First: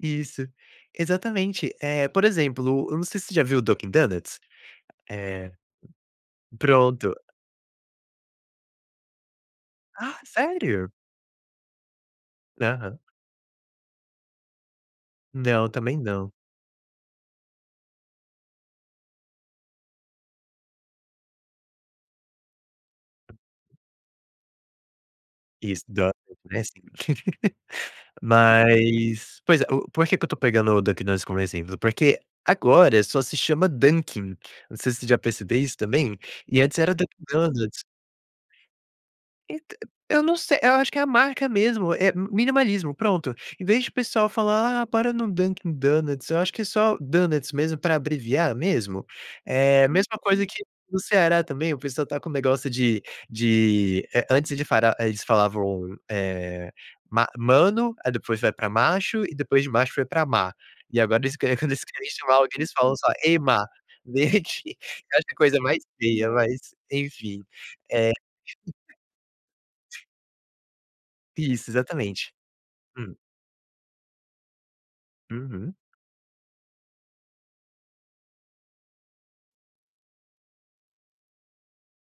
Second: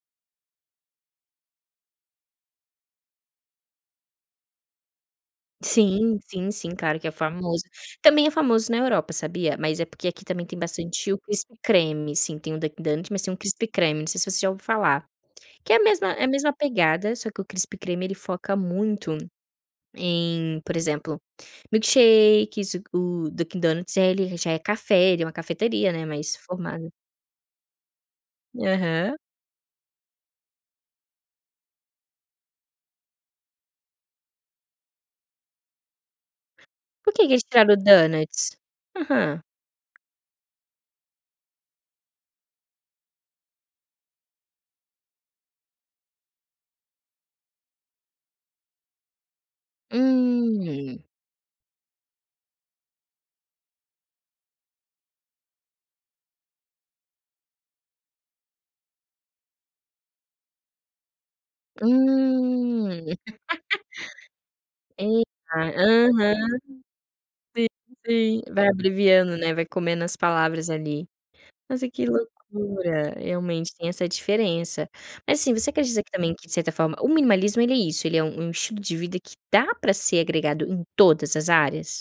Isso, exatamente. Eh, por exemplo, eu não sei se você já viu Dunkin Donuts. Eh, Sim, sim, sim, claro que é pronto. famoso. Também é famoso na Europa, sabia? Mas é porque Ah, aqui também tem sério? bastante o Crispy Creme, assim, tem o Dunkin Aham. Donuts, mas tem um Crispy Creme, não sei se você já ouviu falar. Não, eu Que é a também mesma é a não. mesma pegada, só que o Crispy Creme ele foca muito em, por exemplo, milkshake, isso o Dunkin Donuts, ele já é café, ele é uma Isso, cafeteria, né, do mais né, sim. formada. Aham. Mas pois é, o por que que eu estou pegando o Dunkin Donuts como exemplo? Porque agora só se chama Dunkin, não sei se já percebeu isso também, e antes era Por quê Dunkin que eles tiraram o Donuts. donuts? Aham. Ent eu não sei, eu acho que é a marca mesmo, é minimalismo, pronto. Em vez de o pessoal falar: "Ah, bora no Dunkin Donuts", eu acho que é só Donuts mesmo, para abreviar mesmo. É mesma coisa que Hum. no Ceará também, o pessoal está com o negócio de de, eh, antes de eles fara eh, eles falavam, eh, "ma mano", aí depois vai para "macho" e depois de "macho" foi para "má", e agora eles que quando eles querem chamar alguém, eles falam Hum. só: "Ei, má", gente, eu Eita. acho a coisa mais feia, Aham. mas enfim. Sim, É sim, vai abreviando, né, vai comendo as palavras ali. Isso, Nossa, que exatamente. loucura, Hum. realmente tem essa diferença. Mas assim, você Uhum. acredita que também, que de certa forma, o minimalismo ele é isso, ele é um um estilo de vida que dá para ser agregado em todas as áreas?